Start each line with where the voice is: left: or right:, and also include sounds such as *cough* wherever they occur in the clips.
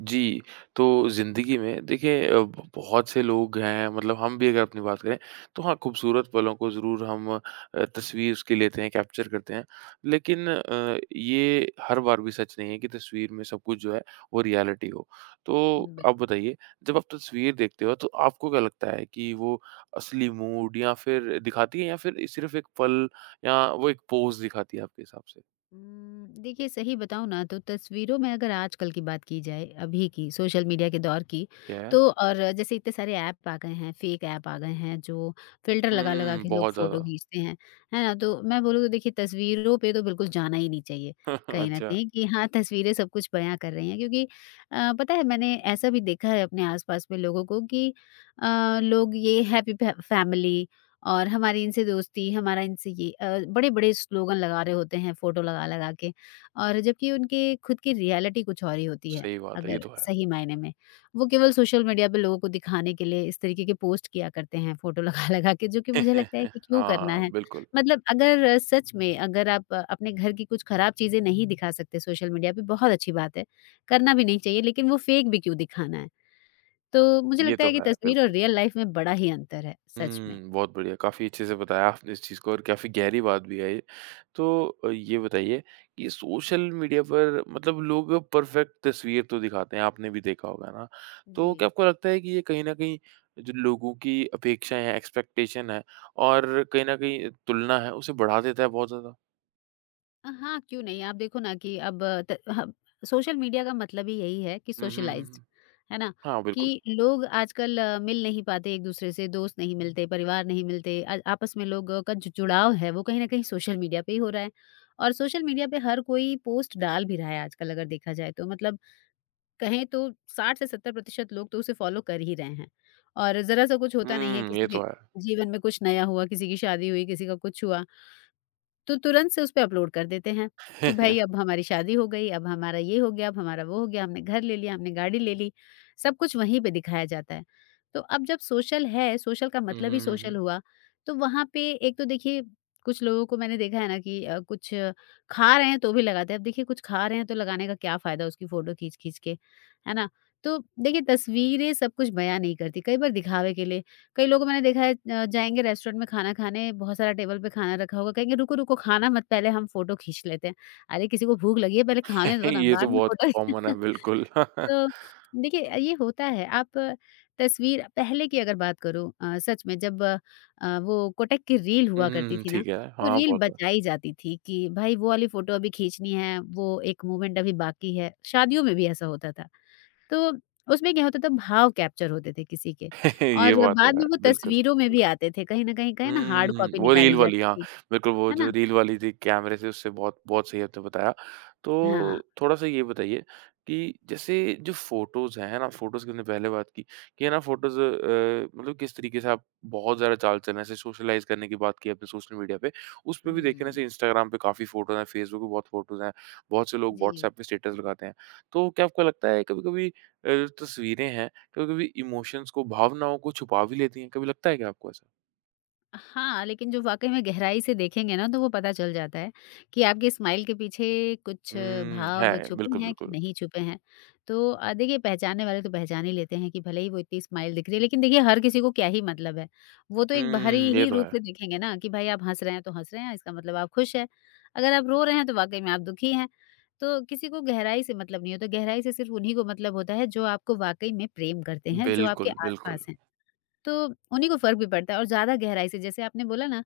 right: जी, तो ज़िंदगी में देखिए अ, ब बहुत से लोग हैं मतलब हम भी अगर अपनी बात करें, तो हाँ, खूबसूरत पलों को ज़रूर हम तस्वीर उसकी लेते हैं, कैप्चर करते हैं। लेकिन ये हर बार भी सच नहीं है कि तस्वीर में सब कुछ जो है वो रियलिटी हो। तो आप
left: बिल्कुल।
right: बताइए, जब आप तस्वीर देखते हो तो आपको क्या लगता है कि वो असली मूड या फिर दिखाती है या फिर सिर्फ़ एक पल या वो एक पोज़ दिखाती है आपके हिसाब से?
left: देखिए सही बताऊँ ना तो तस्वीरों में अगर आजकल की बात की जाए, अभी की सोशल मीडिया के दौर की,
right: क्या है?
left: तो और जैसे इतने सारे ऐप आ गए हैं, फेक ऐप आ गए हैं जो फ़िल्टर लगा-लगा
right: हुँ,
left: के लोग
right: बहुत
left: फ़ोटो
right: ज़्यादा।
left: खींचते हैं, है ना? तो मैं बोलूँ तो देखिए तस्वीरों पे तो बिल्कुल जाना ही नहीं चाहिए,
right: *laughs*
left: कहीं न
right: अच्छा,
left: कहीं कि हाँ, तस्वीरें सब कुछ बयाँ कर रही हैं क्योंकि पता है मैंने ऐसा भी देखा है अपने आस-पास में लोगों को कि लोग ये हैप्पी फै फैमिली और हमारी इनसे दोस्ती, हमारा इनसे ये बड़े-बड़े स्लोगन लगा रहे होते हैं फ़ोटो लगा-लगा के, और जबकि उनके खुद की रियलिटी कुछ और ही होती है,
right: सही बात है, ये
left: अगर
right: तो है।
left: सही मायने में। वो केवल सोशल मीडिया पे लोगों को दिखाने के लिए इस तरीके के पोस्ट किया करते हैं, फ़ोटो लगा-लगा *laughs* के, जो कि मुझे लगता है
right: *laughs*
left: कि क्यों करना
right: हाँ,
left: है?
right: बिल्कुल।
left: मतलब अगर सच में अगर आप अपने घर की कुछ खराब चीज़ें नहीं दिखा सकते सोशल मीडिया पे, बहुत अच्छी बात है, करना भी नहीं चाहिए, लेकिन वो फ़ेक भी क्यों दिखाना है? तो मुझे
right: ये
left: लगता
right: तो
left: है कि
right: है,
left: तस्वीर और
right: बिल्कुल।
left: रियल लाइफ़ में बड़ा ही अंतर है, सच में।
right: हुँ, बहुत बढ़िया, काफ़ी अच्छे से बताया आपने इस चीज़ को और काफ़ी गहरी बात भी है ये। तो ये बताइए कि सोशल मीडिया पर मतलब लोग परफ़ेक्ट तस्वीर तो दिखाते हैं, आपने भी देखा होगा ना?
left: जी।
right: तो क्या आपको लगता है कि ये कहीं न कहीं जो लोगों की अपेक्षाएँ हैं, एक्सपेक्टेशन है और कहीं न कहीं तुलना है, उसे बढ़ा देता है बहुत ज़्यादा?
left: हाँ, क्यों नहीं? आप देखो ना कि अब त ह सोशल मीडिया का मतलब ही यही है कि
right: हुँ, हुँ, हुँ,
left: सोशलाइज़्ड,
right: हुँ।
left: है ना?
right: हाँ, बिल्कुल।
left: कि लोग आजकल मिल नहीं पाते एक-दूसरे से, दोस्त नहीं मिलते, परिवार नहीं मिलते, आपस में लोगों का जो जुड़ाव है, वो कहीं न कहीं सोशल मीडिया पे ही हो रहा है। और सोशल मीडिया पे हर कोई पोस्ट डाल भी रहा है आजकल, अगर देखा जाए तो, मतलब कहें तो 60 से 70% लोग तो उसे फ़ॉलो कर ही रहे हैं। और ज़रा-सा कुछ होता नहीं है,
right: हुँ, ये
left: किसी
right: तो
left: के
right: है।
left: जीवन में कुछ नया हुआ, किसी की शादी हुई, किसी का कुछ हुआ, तो तुरंत से उसपे अपलोड कर देते हैं कि भई अब
right: *laughs*
left: हमारी शादी हो गई, अब हमारा ये हो गया, अब हमारा वो हो गया, हमने घर ले लिया, हमने गाड़ी ले ली, सब कुछ वहीं पे दिखाया जाता है। तो अब जब सोशल है, सोशल का
right: हुँ,
left: मतलब
right: हुँ,
left: ही
right: हुँ,
left: सोशल
right: हुँ।
left: हुआ, तो वहाँ पे एक तो देखिए कुछ लोगों को मैंने देखा है ना कि कुछ खा रहे हैं तो भी लगाते हैं। अब देखिए कुछ खा रहे हैं तो लगाने का क्या फ़ायदा उसकी फ़ोटो खींच-खींच के, है ना? तो देखिए तस्वीरें सब कुछ बयाँ नहीं करती, कई बार दिखावे के लिए कई लोगों को मैंने देखा है, जाएँगे रेस्टोरेंट में खाना खाने, बहुत सारा टेबल पे खाना रखा होगा, कहेंगे रुको, रुको, खाना मत, पहले हम फ़ोटो खींच लेते हैं। अरे किसी को भूख लगी है, पहले खाने
right: *laughs*
left: दो ना,
right: ये तो
left: बाद में
right: बहुत
left: फ़ोटो
right: कॉमन है,
left: *laughs*
right: बिल्कुल। *laughs*
left: तो देखिए ये होता है। आप तस्वीर पहले की अगर बात करूँ सच में जब वो कोटक की रील
right: हुँ,
left: हुआ
right: हुँ,
left: करती
right: हुँ,
left: थी ना,
right: ठीक है।
left: तो
right: हाँ,
left: रील
right: बहुत बार
left: बचाई जाती थी कि भाई वो वाली फ़ोटो अभी खींचनी है, वो एक मोमेंट अभी बाकी है। शादियों में भी ऐसा होता था। तो उसमें क्या होता था, भाव कैप्चर होते थे किसी के,
right: *laughs* ये
left: और
right: बात
left: बाद
right: तो है,
left: में वो
right: बिल्कुल।
left: तस्वीरों में भी आते थे। कहीं न कहीं कहें ना, हार्ड
right: हुँ,
left: कॉपी
right: वो रील
left: निकाली
right: वाली हाँ,
left: जाती थी।
right: बिल्कुल वो
left: है
right: जो
left: ना?
right: रील वाली थी कैमरे से उससे बहुत बहुत सही आपने बताया।
left: हाँ।
right: तो थोड़ा-सा ये बताइए कि जैसे जो फ़ोटोज़ हैं, है ना? फ़ोटोज़ की हमने पहले बात की कि है ना फ़ोटोज़ मतलब किस तरीके से आप बहुत ज़्यादा चाल चलन ऐसे सोशलाइज़ करने की बात की आपने सोशल मीडिया पे। उसपे भी देखें ना
left: हुँ।
right: जैसे इंस्टाग्राम पे काफ़ी फ़ोटोज़ हैं, फ़ेसबुक पे बहुत फ़ोटोज़ हैं, बहुत से लोग
left: जी।
right: व्हाट्सएप पे स्टेटस लगाते हैं। तो क्या आपको लगता है कभी-कभी तस्वीरें हैं, कभी-कभी इमोशंस को, भावनाओं को छुपा भी लेती हैं, कभी लगता है क्या आपको ऐसा?
left: हाँ, लेकिन जो वाक़ई में गहराई से देखेंगे ना तो वो पता चल जाता है कि आपके स्माइल के पीछे कुछ
right: हुँ,
left: भाव
right: है।
left: छुपे
right: बिल्कुल,
left: हैं कि
right: बिल्कुल।
left: नहीं छुपे हैं। तो देखिए पहचानने वाले तो पहचान ही लेते हैं कि भले ही वो इतनी स्माइल दिख रही है, लेकिन देखिए हर किसी को क्या ही मतलब है। वो तो एक बाहरी
right: हुँ, ये
left: ही
right: तो
left: रूप
right: है।
left: से देखेंगे ना कि भाई आप हँस रहे हैं तो हँस रहे हैं, इसका मतलब आप खुश हैं। अगर आप रो रहे हैं तो वाक़ई में आप दुखी हैं। तो किसी को गहराई से मतलब नहीं होता, गहराई से सिर्फ़ उन्हीं को मतलब होता है जो आपको वाक़ई में प्रेम करते हैं, जो आपके
right: बिल्कुल, बिल्कुल।
left: आस-पास हैं। तो उन्हीं को फ़र्क भी पड़ता है, और ज़्यादा गहराई से, जैसे आपने बोला ना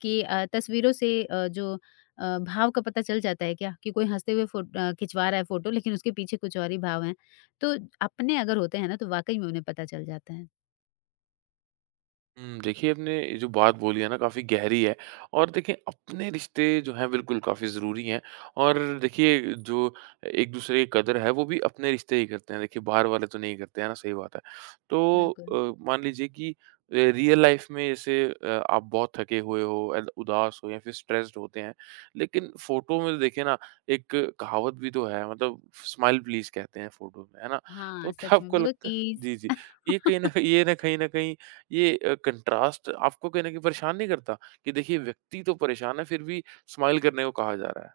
left: कि तस्वीरों से जो भाव का पता चल जाता है क्या, कि कोई हँसते हुए खिंचवा रहा है फ़ोटो, लेकिन उसके पीछे कुछ और ही भाव हैं। तो अपने अगर होते हैं ना तो वाक़ई में उन्हें पता चल जाता है।
right: हुँ, देखिए आपने ये जो बात बोली है ना काफ़ी गहरी है और देखिए अपने रिश्ते जो हैं बिल्कुल काफ़ी ज़रूरी हैं और देखिए जो एक-दूसरे की कदर है वो भी अपने रिश्ते ही करते हैं। देखिए बाहर वाले तो नहीं करते, है ना? सही बात है। तो
left: बिल्कुल।
right: मान लीजिए कि रियल लाइफ़ में जैसे आप बहुत थके हुए हो, एल उदास हो या फिर स्ट्रेस्ड होते हैं, लेकिन फ़ोटो में देखिए ना एक कहावत भी तो है मतलब स्माइल प्लीज़ कहते हैं फ़ोटो में, है ना? तो
left: हाँ,
right: क्या
left: सच में
right: आपको
left: बोलो
right: लगता है
left: चीज़।
right: जी, जी। ये कहीं न कहीं ये ना कहीं न कहीं ये कंट्रास्ट आपको कहीं न कहीं परेशान नहीं करता? कि देखिए व्यक्ति तो परेशान है फिर भी स्माइल करने को कहा जा रहा है।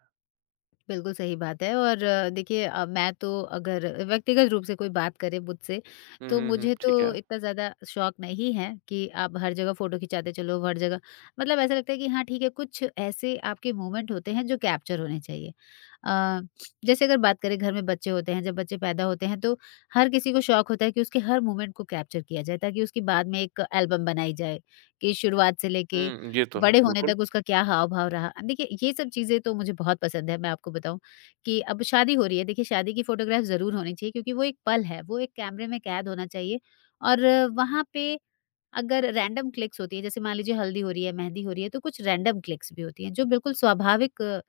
left: बिल्कुल सही बात है। और देखिए, मैं तो अगर व्यक्तिगत रूप से कोई बात करे मुझसे
right: हुँ,
left: तो
right: हुँ, हुँ,
left: मुझे तो
right: ठीक है।
left: इतना ज़्यादा शौक नहीं है कि आप हर जगह फ़ोटो खिंचाते चलो हर जगह। मतलब ऐसा लगता है कि हाँ, ठीक है, कुछ ऐसे आपके मोमेंट होते हैं जो कैप्चर होने चाहिए। अ, जैसे अगर बात करें, घर में बच्चे होते हैं, जब बच्चे पैदा होते हैं तो हर किसी को शौक होता है कि उसके हर मोमेंट को कैप्चर किया जाए, ताकि उसकी बाद में एक एल्बम बनाई जाए, कि शुरुआत से लेके
right: हुँ, ये तो है,
left: बड़े होने
right: बिल्कुल।
left: तक उसका क्या हाव-भाव रहा। देखिए, ये सब चीज़ें तो मुझे बहुत पसंद है, मैं आपको बताऊँ। कि अब शादी हो रही है, देखिए शादी की फ़ोटोग्राफ ज़रूर होनी चाहिए, क्योंकि वो एक पल है, वो एक कैमरे में कैद होना चाहिए। और वहाँ पे अगर रैंडम क्लिक्स होती हैं, जैसे मान लीजिए हल्दी हो रही है, मेहंदी हो रही है, तो कुछ रैंडम क्लिक्स भी होती हैं, जो बिल्कुल स्वाभाविक अ,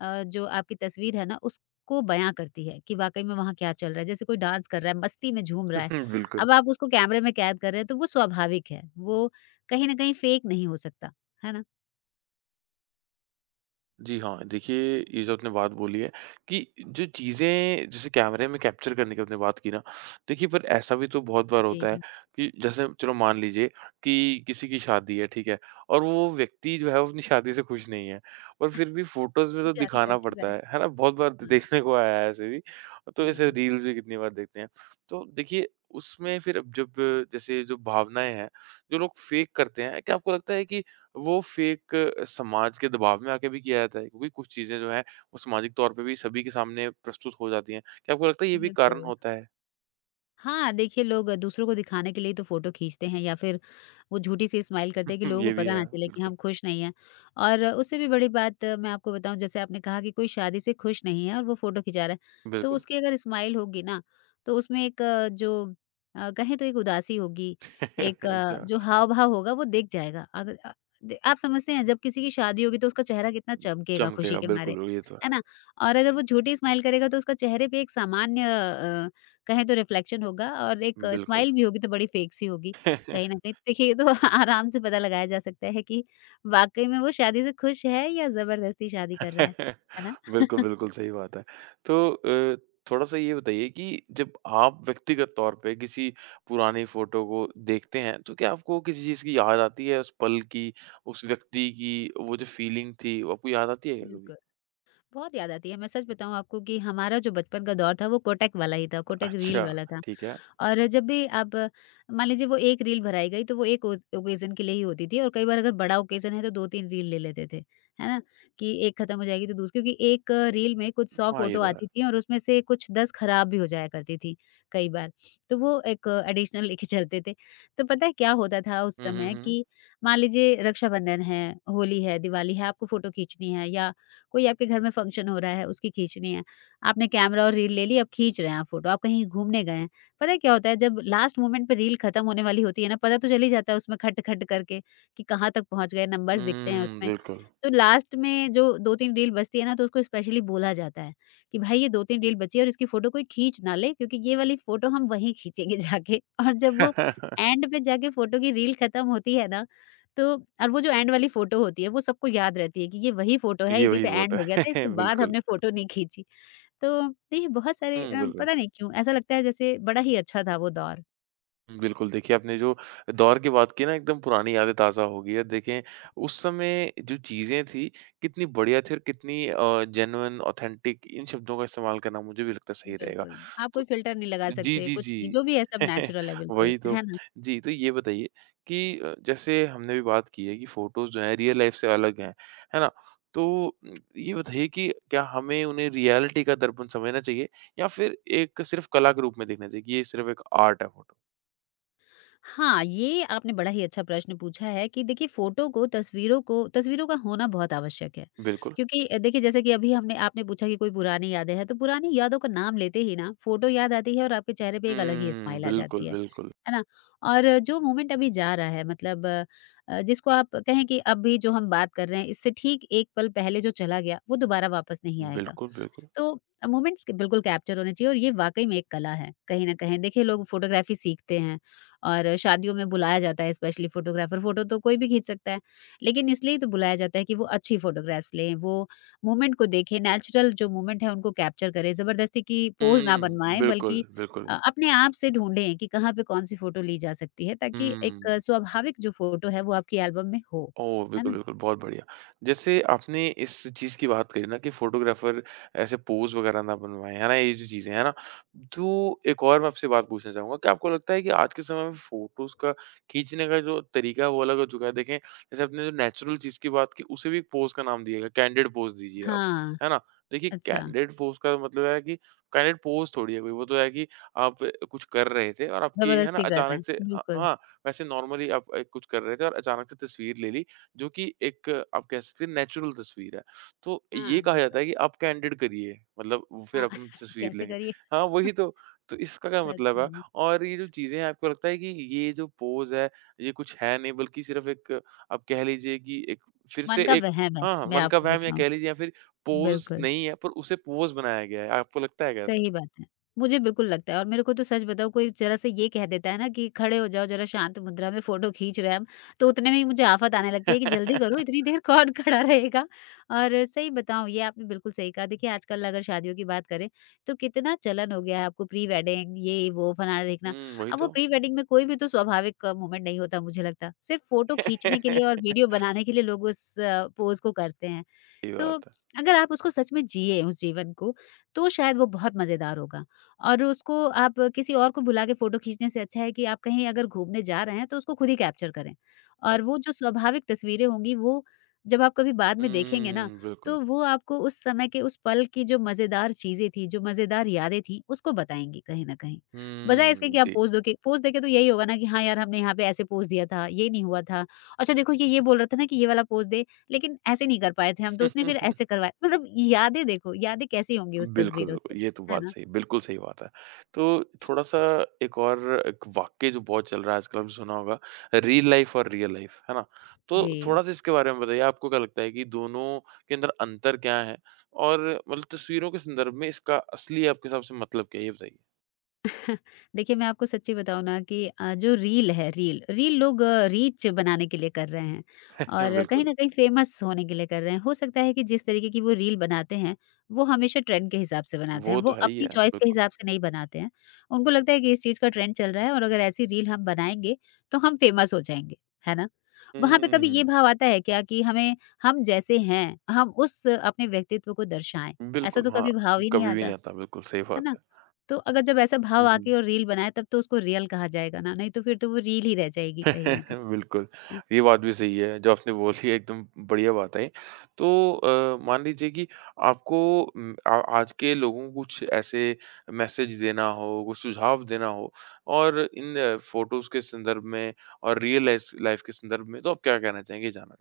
left: अ, जो आपकी तस्वीर है ना, उसको बयाँ करती है कि वाक़ई में वहाँ क्या चल रहा है। जैसे कोई डांस कर रहा है, मस्ती में झूम रहा है,
right: *laughs* बिल्कुल।
left: अब आप उसको कैमरे में कैद कर रहे हैं, तो वो स्वाभाविक है, वो कहीं न कहीं फ़ेक नहीं हो सकता, है ना?
right: जी हाँ, देखिए ये जो आपने बात बोली है कि जो चीज़ें जैसे कैमरे में कैप्चर करने की आपने बात की ना, देखिए पर ऐसा भी तो बहुत बार होता है
left: जी,
right: कि जैसे चलो मान लीजिए कि किसी की शादी है, ठीक है? और वो व्यक्ति जो है वो अपनी शादी से खुश नहीं है और फिर भी फ़ोटोज़ में
left: जो
right: तो
left: जारी कर
right: दिखाना
left: क्यों रहा
right: पड़ता
left: है?
right: है ना? बहुत बार
left: हाँ,
right: देखने को आया है ऐसे भी, तो ऐसे
left: जी,
right: रील्स भी कितनी बार देखते हैं। तो देखिए उसमें फिर अब जब जैसे जो भावनाएँ हैं, जो लोग फ़ेक करते हैं, क्या आपको लगता है कि वो फ़ेक समाज के दबाव में आके भी किया जाता है क्योंकि कुछ चीज़ें जो हैं वो सामाजिक तौर पे भी सभी के सामने प्रस्तुत हो जाती हैं। क्या आपको लगता है ये भी कारण
left: बिल्कुल।
right: होता है?
left: हाँ, देखिए लोग दूसरों को दिखाने के लिए तो फ़ोटो खींचते हैं, या फिर वो झूठी-सी स्माइल करते हैं कि
right: *laughs*
left: लोगों को
right: ये भी
left: पता
right: है,
left: ना चले कि
right: बिल्कुल,
left: हम खुश नहीं हैं। और उससे भी बड़ी बात, मैं आपको बताऊँ, जैसे आपने कहा कि कोई शादी से खुश नहीं है और वो फ़ोटो खिंचा रहा है, तो
right: बिल्कुल।
left: उसकी अगर स्माइल होगी ना, तो उसमें एक जो कहें तो एक उदासी होगी,
right: *laughs*
left: एक
right: अच्छा,
left: जो हाव-भाव होगा वो दिख जाएगा। अगर अ, द आप समझते हैं, जब किसी की शादी होगी तो उसका चेहरा कितना चमकेगा खुशी
right: चमकेगा
left: के
right: बिल्कुल,
left: मारे,
right: बिल्कुल ये तो है।
left: है ना? और अगर वो झूठी स्माइल करेगा तो उसका चेहरे पे एक सामान्य कहें तो रिफ्लेक्शन होगा, और एक
right: बिल्कुल।
left: स्माइल भी होगी तो बड़ी फेक सी होगी कहीं न कहीं। तो देखिए ये तो *laughs* आराम से पता लगाया जा सकता है कि वाक़ई में वो शादी से खुश है या ज़बरदस्ती शादी कर रहा है।
right: *laughs*
left: है ना?
right: बिल्कुल,
left: *laughs*
right: बिल्कुल सही बात है। तो थोड़ा-सा ये बताइए कि जब आप व्यक्तिगत तौर पे किसी पुरानी फ़ोटो को देखते हैं, तो क्या आपको किसी चीज़ की याद आती है उस पल की, उस व्यक्ति की, वो जो फ़ीलिंग थी, वो आपको याद आती है क्या कभी?
left: बिल्कुल, बहुत याद आती है। मैं सच बताऊँ आपको कि हमारा जो बचपन का दौर था वो कोटक वाला ही था, कोटक
right: अच्छा,
left: रील वाला था।
right: ठीक है।
left: और जब भी आप मान लीजिए, वो 1 रील भराई गई तो वो एक ओज ओकेज़न के लिए ही होती थी, और कई बार अगर बड़ा ओकेज़न है तो 2-3 रील ले लेते थे, है ना? कि एक खत्म हो जाएगी तो दूस क्योंकि एक रील में कुछ 100
right: हाँ, ये
left: फ़ोटो
right: तो है।
left: आती थी और उसमें से कुछ 10 खराब भी हो जाया करती थी कई बार। तो वो एक एडिशनल लेके चलते थे। तो पता है क्या होता था उस
right: हुँ, हुँ,
left: समय
right: हुँ।
left: कि मान लीजिए रक्षाबंधन है, होली है, दिवाली है, आपको फ़ोटो खींचनी है, या कोई आपके घर में फंक्शन हो रहा है उसकी खींचनी है। आपने कैमरा और रील ले ली, अब खींच रहे हैं आप फ़ोटो। आप कहीं घूमने गए हैं, पता है क्या होता है जब लास्ट मोमेंट पे रील खत्म होने वाली होती है ना, पता तो चल ही जाता है उसमें खट खट करके कि कहाँ तक पहुंच गए, नंबर्स दिखते हैं
right: हुँ,
left: उसमें।
right: बिल्कुल।
left: तो लास्ट में जो दो तीन रील बचती है ना, तो उसको स्पेशली बोला जाता है कि भाई ये दो तीन रील बची है, और इसकी फोटो कोई खींच ना ले, क्योंकि ये वाली फोटो हम वहीं खींचेंगे जाके *laughs* और जब वो
right: *laughs*
left: एंड पे जाके फोटो की रील खत्म होती है ना, तो और वो जो एंड वाली फोटो होती है, वो सबको याद रहती है कि ये वही फोटो है,
right: ये
left: इसी
right: वही
left: पे
right: वोट
left: एंड हो
right: है।
left: गया था,
right: *laughs*
left: इसके बाद
right: बिल्कुल।
left: हमने फोटो नहीं खींची। तो देखिए बहुत सारे
right: हुँ, बिल्कुल।
left: पता नहीं क्यों ऐसा लगता है जैसे बड़ा ही अच्छा था वो दौर।
right: बिल्कुल, देखिए आपने जो दौर की बात की ना एकदम पुरानी यादें ताज़ा हो गई है। देखें उस समय जो चीज़ें थी कितनी बढ़िया थी और कितनी जेन्युइन ऑथेंटिक इन शब्दों का इस्तेमाल करना मुझे भी लगता है सही रहेगा।
left: बिल्कुल। आप
right: तो
left: कोई फ़िल्टर नहीं लगा
right: जी,
left: सकते,
right: जी,
left: कुछ नहीं,
right: जी।
left: जो भी है सब
right: *laughs*
left: नेचुरल है बिल्कुल,
right: वही तो।
left: है ना?
right: जी, तो ये बताइए कि जैसे हमने भी बात की है कि फ़ोटोज़ जो हैं रियल लाइफ़ से अलग हैं, है ना? तो ये बताइए कि क्या हमें उन्हें रियलिटी का दर्पण समझना चाहिए या फिर एक सिर्फ़ कला के रूप में देखना चाहिए कि ये सिर्फ़ एक आर्ट है फ़ोटो?
left: हाँ, ये आपने बड़ा ही अच्छा प्रश्न पूछा है, कि देखिए फ़ोटो को, तस्वीरों को, तस्वीरों का होना बहुत आवश्यक है।
right: बिल्कुल।
left: क्योंकि देखिए, जैसे कि अभी हमने, आपने पूछा कि कोई पुरानी यादें हैं, तो पुरानी यादों का नाम लेते ही ना फ़ोटो याद आती है और आपके चेहरे पे एक अलग ही
right: हुँ,
left: स्माइल आ
right: बिल्कुल,
left: जाती है।
right: बिल्कुल।
left: है ना? और जो मोमेंट अभी जा रहा है, मतलब जिसको आप कहें कि अभी जो हम बात कर रहे हैं, इससे ठीक 1 पल पहले जो चला गया, वो दोबारा वापस नहीं आएगा।
right: बिल्कुल, बिल्कुल।
left: तो मोमेंट्स के बिल्कुल कैप्चर होने चाहिए और ये वाकई में एक कला है कहीं न कहीं। देखिए, लोग फ़ोटोग्राफ़ी सीखते हैं और शादियों में बुलाया जाता है स्पेशली फ़ोटोग्राफ़र, फ़ोटो तो कोई भी खींच सकता है। लेकिन इसलिए तो बुलाया जाता है कि वो अच्छी फ़ोटोग्राफ्स लें, वो मोमेंट को देखें, नेचुरल जो मोमेंट है उनको कैप्चर करें, ज़बरदस्ती की पोज़ ना
right: हुँ,
left: बनवाएँ
right: बिल्कुल,
left: बल्कि
right: बिल्कुल।
left: अपने आप से ढूँढें कि कहाँ पे कौन-सी फ़ोटो ली जा सकती है ताकि एक
right: हुँ।
left: स्वाभाविक जो फ़ोटो है वो आपकी एल्बम में हो।
right: ओह!
left: है
right: बिल्कुल,
left: ना?
right: बिल्कुल, बहुत बढ़िया। जैसे आपने इस चीज़ की बात करी ना कि फ़ोटोग्राफ़र ऐसे पोज़ वग़ैरह ना बनवाएँ, है ना? ये जो चीज़ें, है ना? तो एक और मैं आपसे बात पूछना चाहूँगा कि आपको लगता है कि आज के समय में फ़ोटोज़ का खींचने का जो तरीका है, वो अलग हो चुका है? देखें, जैसे आपने जो नेचुरल चीज़ की बात की, उसे भी एक पोज़ का नाम दिया गया, कैंडिड पोज़ दीजिए आप,
left: हाँ,
right: है ना? देखिए,
left: अच्छा।
right: कैंडिड पोज़ का मतलब है कि कैंडिड पोज़ थोड़ी है कोई, वो तो है कि आप कुछ कर रहे थे और आपकी, है ना,
left: ज़बरदस्ती कर रहे
right: अचानक से
left: हैं।
right: ह
left: बिल्कुल।
right: हाँ, वैसे नॉर्मली आप कुछ कर रहे थे और अचानक से तस्वीर ले ली जो कि एक आप कह सकते हैं नेचुरल तस्वीर है। तो ये
left: हाँ,
right: कहा जाता
left: बिल्कुल।
right: है कि आप कैंडिड करिए मतलब वो फिर
left: हाँ,
right: अपन
left: *laughs*
right: तस्वीर
left: कैसे
right: लेंगे।
left: करिए?
right: हाँ, वही
left: *laughs*
right: तो। तो इसका क्या
left: सच
right: मतलब है
left: में,
right: और ये जो चीज़ें हैं आपको लगता है कि ये जो पोज़ है ये कुछ है नहीं बल्कि सिर्फ़ एक आप कह लीजिए कि एक फिर
left: मन
right: से
left: का
right: एक
left: वहम है,
right: हाँ, हाँ,
left: मैं
right: मन का
left: आपको
right: वहम या
left: बताऊँ।
right: कह लीजिए या फिर पोज़
left: बिल्कुल।
right: नहीं है पर उसे पोज़ बनाया गया है। आपको लगता है क्या ऐसा? हुँ,
left: सही बात है। मुझे बिल्कुल लगता है और मेरे को तो सच बताऊँ, कोई ज़रा सा ये कह देता है ना कि खड़े हो जाओ ज़रा शांत मुद्रा में, फ़ोटो खींच रहे हैं हम, तो उतने में ही मुझे आफ़त आने लगती है कि जल्दी करो,
right: *laughs*
left: इतनी देर कौन *laughs* खड़ा रहेगा। और सही बताऊँ, ये आपने बिल्कुल सही कहा। देखिए, आजकल अगर शादियों की बात करें, तो कितना चलन हो गया है आपको प्री वेडिंग ये वो फलाना ढिकना।
right: वही
left: अब वो
right: तो।
left: प्री वेडिंग में कोई भी तो स्वाभाविक मोमेंट नहीं होता, मुझे लगता। सिर्फ़ फ़ोटो खींचने के लिए और
right: *laughs*
left: वीडियो बनाने के लिए लोग उस पोज़ को करते हैं।
right: सही
left: तो
right: बात है।
left: अगर आप उसको सच में जिए, उस जीवन को, तो शायद वो बहुत मज़ेदार होगा और उसको आप किसी और को बुला के फ़ोटो खींचने से अच्छा है कि आप कहीं अगर घूमने जा रहे हैं, तो उसको खुद ही कैप्चर करें
right: बात
left: और वो जो स्वाभाविक तस्वीरें होंगी, वो जब आप कभी बाद में देखेंगे ना,
right: हुँ, बिल्कुल।
left: तो वो आपको उस समय के, उस पल की जो मज़ेदार चीज़ें थी, जो मज़ेदार यादें थीं, उसको बताएँगी कहीं न कहीं। बजाए इसके
right: हुँ,
left: कि आप
right: जी।
left: पोज़ दो के पोज़ देके, तो यही होगा ना कि हाँ यार, हमने यहाँ पे ऐसे पोज़ दिया था, ये नहीं हुआ था। अच्छा देखो, ये बोल रहा था ना कि ये वाला पोज़ दे, लेकिन ऐसे नहीं कर पाए थे हम तो उसने फिर ऐसे
right: *laughs*
left: करवाया, मतलब यादें देखो, यादें कैसी होंगी उस
right: बिल्कुल,
left: तस्वीरों से,
right: बिल्कुल। ये तो
left: है
right: बात
left: ना?
right: सही बिल्कुल सही बात है। तो थोड़ा-सा एक और एक वाक़या जो बहुत चल रहा है आजकल आपने सुना होगा, रील लाइफ़ और रियल लाइफ़, है ना? तो
left: जी।
right: थोड़ा-सा इसके बारे में बताइए आपको क्या लगता है कि दोनों के अंदर अंतर क्या है? और मतलब तस्वीरों के संदर्भ में इसका असली आपके हिसाब से मतलब क्या है? ये बताइए।
left: देखिए, मैं आपको सच्ची बताऊँ ना कि जो रील है रील, रील लोग रीच बनाने के लिए कर रहे हैं
right: *laughs* हुँ,
left: और कहीं
right: बिल्कुल।
left: न कहीं फेमस होने के लिए कर रहे हैं। हो सकता है कि जिस तरीके की वो रील बनाते हैं, वो हमेशा ट्रेंड के हिसाब से बनाते
right: वो
left: हैं। वो
right: तो है ही
left: अपनी
right: है,
left: चॉइस के
right: बिल्कुल।
left: हिसाब से नहीं बनाते हैं। उनको लगता है कि इस चीज़ का ट्रेंड चल रहा है और अगर ऐसी रील हम बनाएँगे, तो हम फेमस हो जाएँगे। है ना? वहाँ पे कभी
right: हुँ,
left: ये भाव आता है क्या कि हमें हम जैसे हैं, हम उस अपने व्यक्तित्व को दर्शाएँ? ऐसा
right: बिल्कुल,
left: तो
right: हाँ।
left: कभी भाव ही नहीं
right: कभी भी नहीं
left: आता।
right: आता, बिल्कुल सही
left: है
right: बात
left: ना?
right: है।
left: तो अगर जब ऐसा भाव
right: हुँ,
left: आके
right: हुँ।
left: और रील बनाए, तब तो उसको रियल कहा जाएगा ना, नहीं तो फिर तो वो रील ही रह जाएगी कहीं न कहीं।
right: *laughs* बिल्कुल, ये बात भी सही है, जो आपने बोली है एकदम बढ़िया बात है। तो मान लीजिए कि आपको उम, आ आज के लोगों को कुछ ऐसे मैसेज देना हो, कुछ सुझाव देना हो और इन फ़ोटोज़ के संदर्भ में और रियल लाइफ़ लाइफ़ के संदर्भ में तो आप क्या कहना चाहेंगे? ये जानना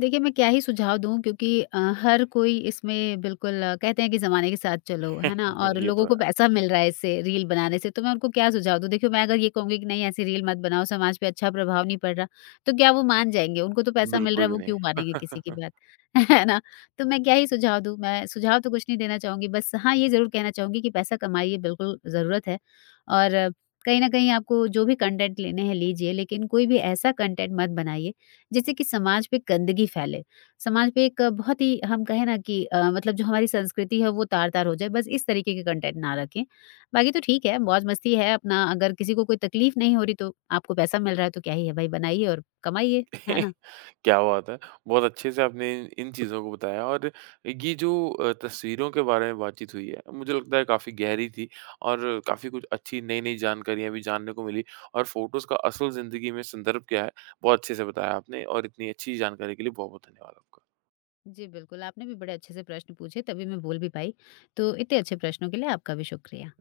left: देखिए, मैं क्या ही सुझाव दूँ, क्योंकि हर कोई इसमें बिल्कुल कहते हैं कि ज़माने के साथ चलो, है ना?
right: चाहूँगा।
left: और
right: *laughs* ये तो
left: लोगों
right: है,
left: को पैसा मिल रहा है इससे, रील बनाने से, तो मैं उनको क्या सुझाव दूँ? देखिए, मैं अगर ये कहूँगी कि नहीं, ऐसी रील मत बनाओ, समाज पे अच्छा प्रभाव नहीं पड़ रहा, तो क्या वो मान जाएँगे? उनको तो पैसा मिल
right: बिल्कुल
left: रहा है,
right: भी
left: वो
right: नहीं।
left: क्यों मानेंगे किसी की
right: *laughs*
left: बात, *laughs* है ना? तो मैं क्या ही सुझाव दूँ? मैं सुझाव तो कुछ नहीं देना चाहूँगी, बस हाँ, ये ज़रूर कहना चाहूँगी कि पैसा कमाइए, बिल्कुल ज़रूरत है और कहीं न कहीं आपको जो भी कंटेंट लेने हैं, लीजिए, लेकिन कोई भी ऐसा कंटेंट मत बनाइए जिससे कि समाज पे गंदगी फैले। समाज पे एक बहुत ही हम कहें ना कि मतलब जो हमारी संस्कृति है वो तार-तार हो जाए, बस इस तरीके के कंटेंट ना रखें। बाकी तो ठीक है, मौज-मस्ती है अपना, अगर किसी को कोई तकलीफ नहीं हो रही तो आपको पैसा मिल रहा है तो क्या ही है भाई, बनाइए और कमाइए, है
right: *laughs*
left: ना?
right: क्या बात है! बहुत अच्छे से आपने इन इन चीज़ों को बताया और ये जो तस्वीरों के बारे में बातचीत हुई है, मुझे लगता है काफ़ी गहरी थी और काफ़ी कुछ अच्छी नई-नई जानकारियाँ भी जानने को मिली और फ़ोटोज़ का असल ज़िंदगी में संदर्भ क्या है, बहुत अच्छे से बताया आपने और इतनी अच्छी जानकारी के लिए बहुत-बहुत धन्यवाद आपका।
left: जी बिल्कुल, आपने भी बड़े अच्छे से प्रश्न पूछे तभी मैं बोल भी पाई। तो इतने अच्छे प्रश्नों के लिए आपका भी शुक्रिया।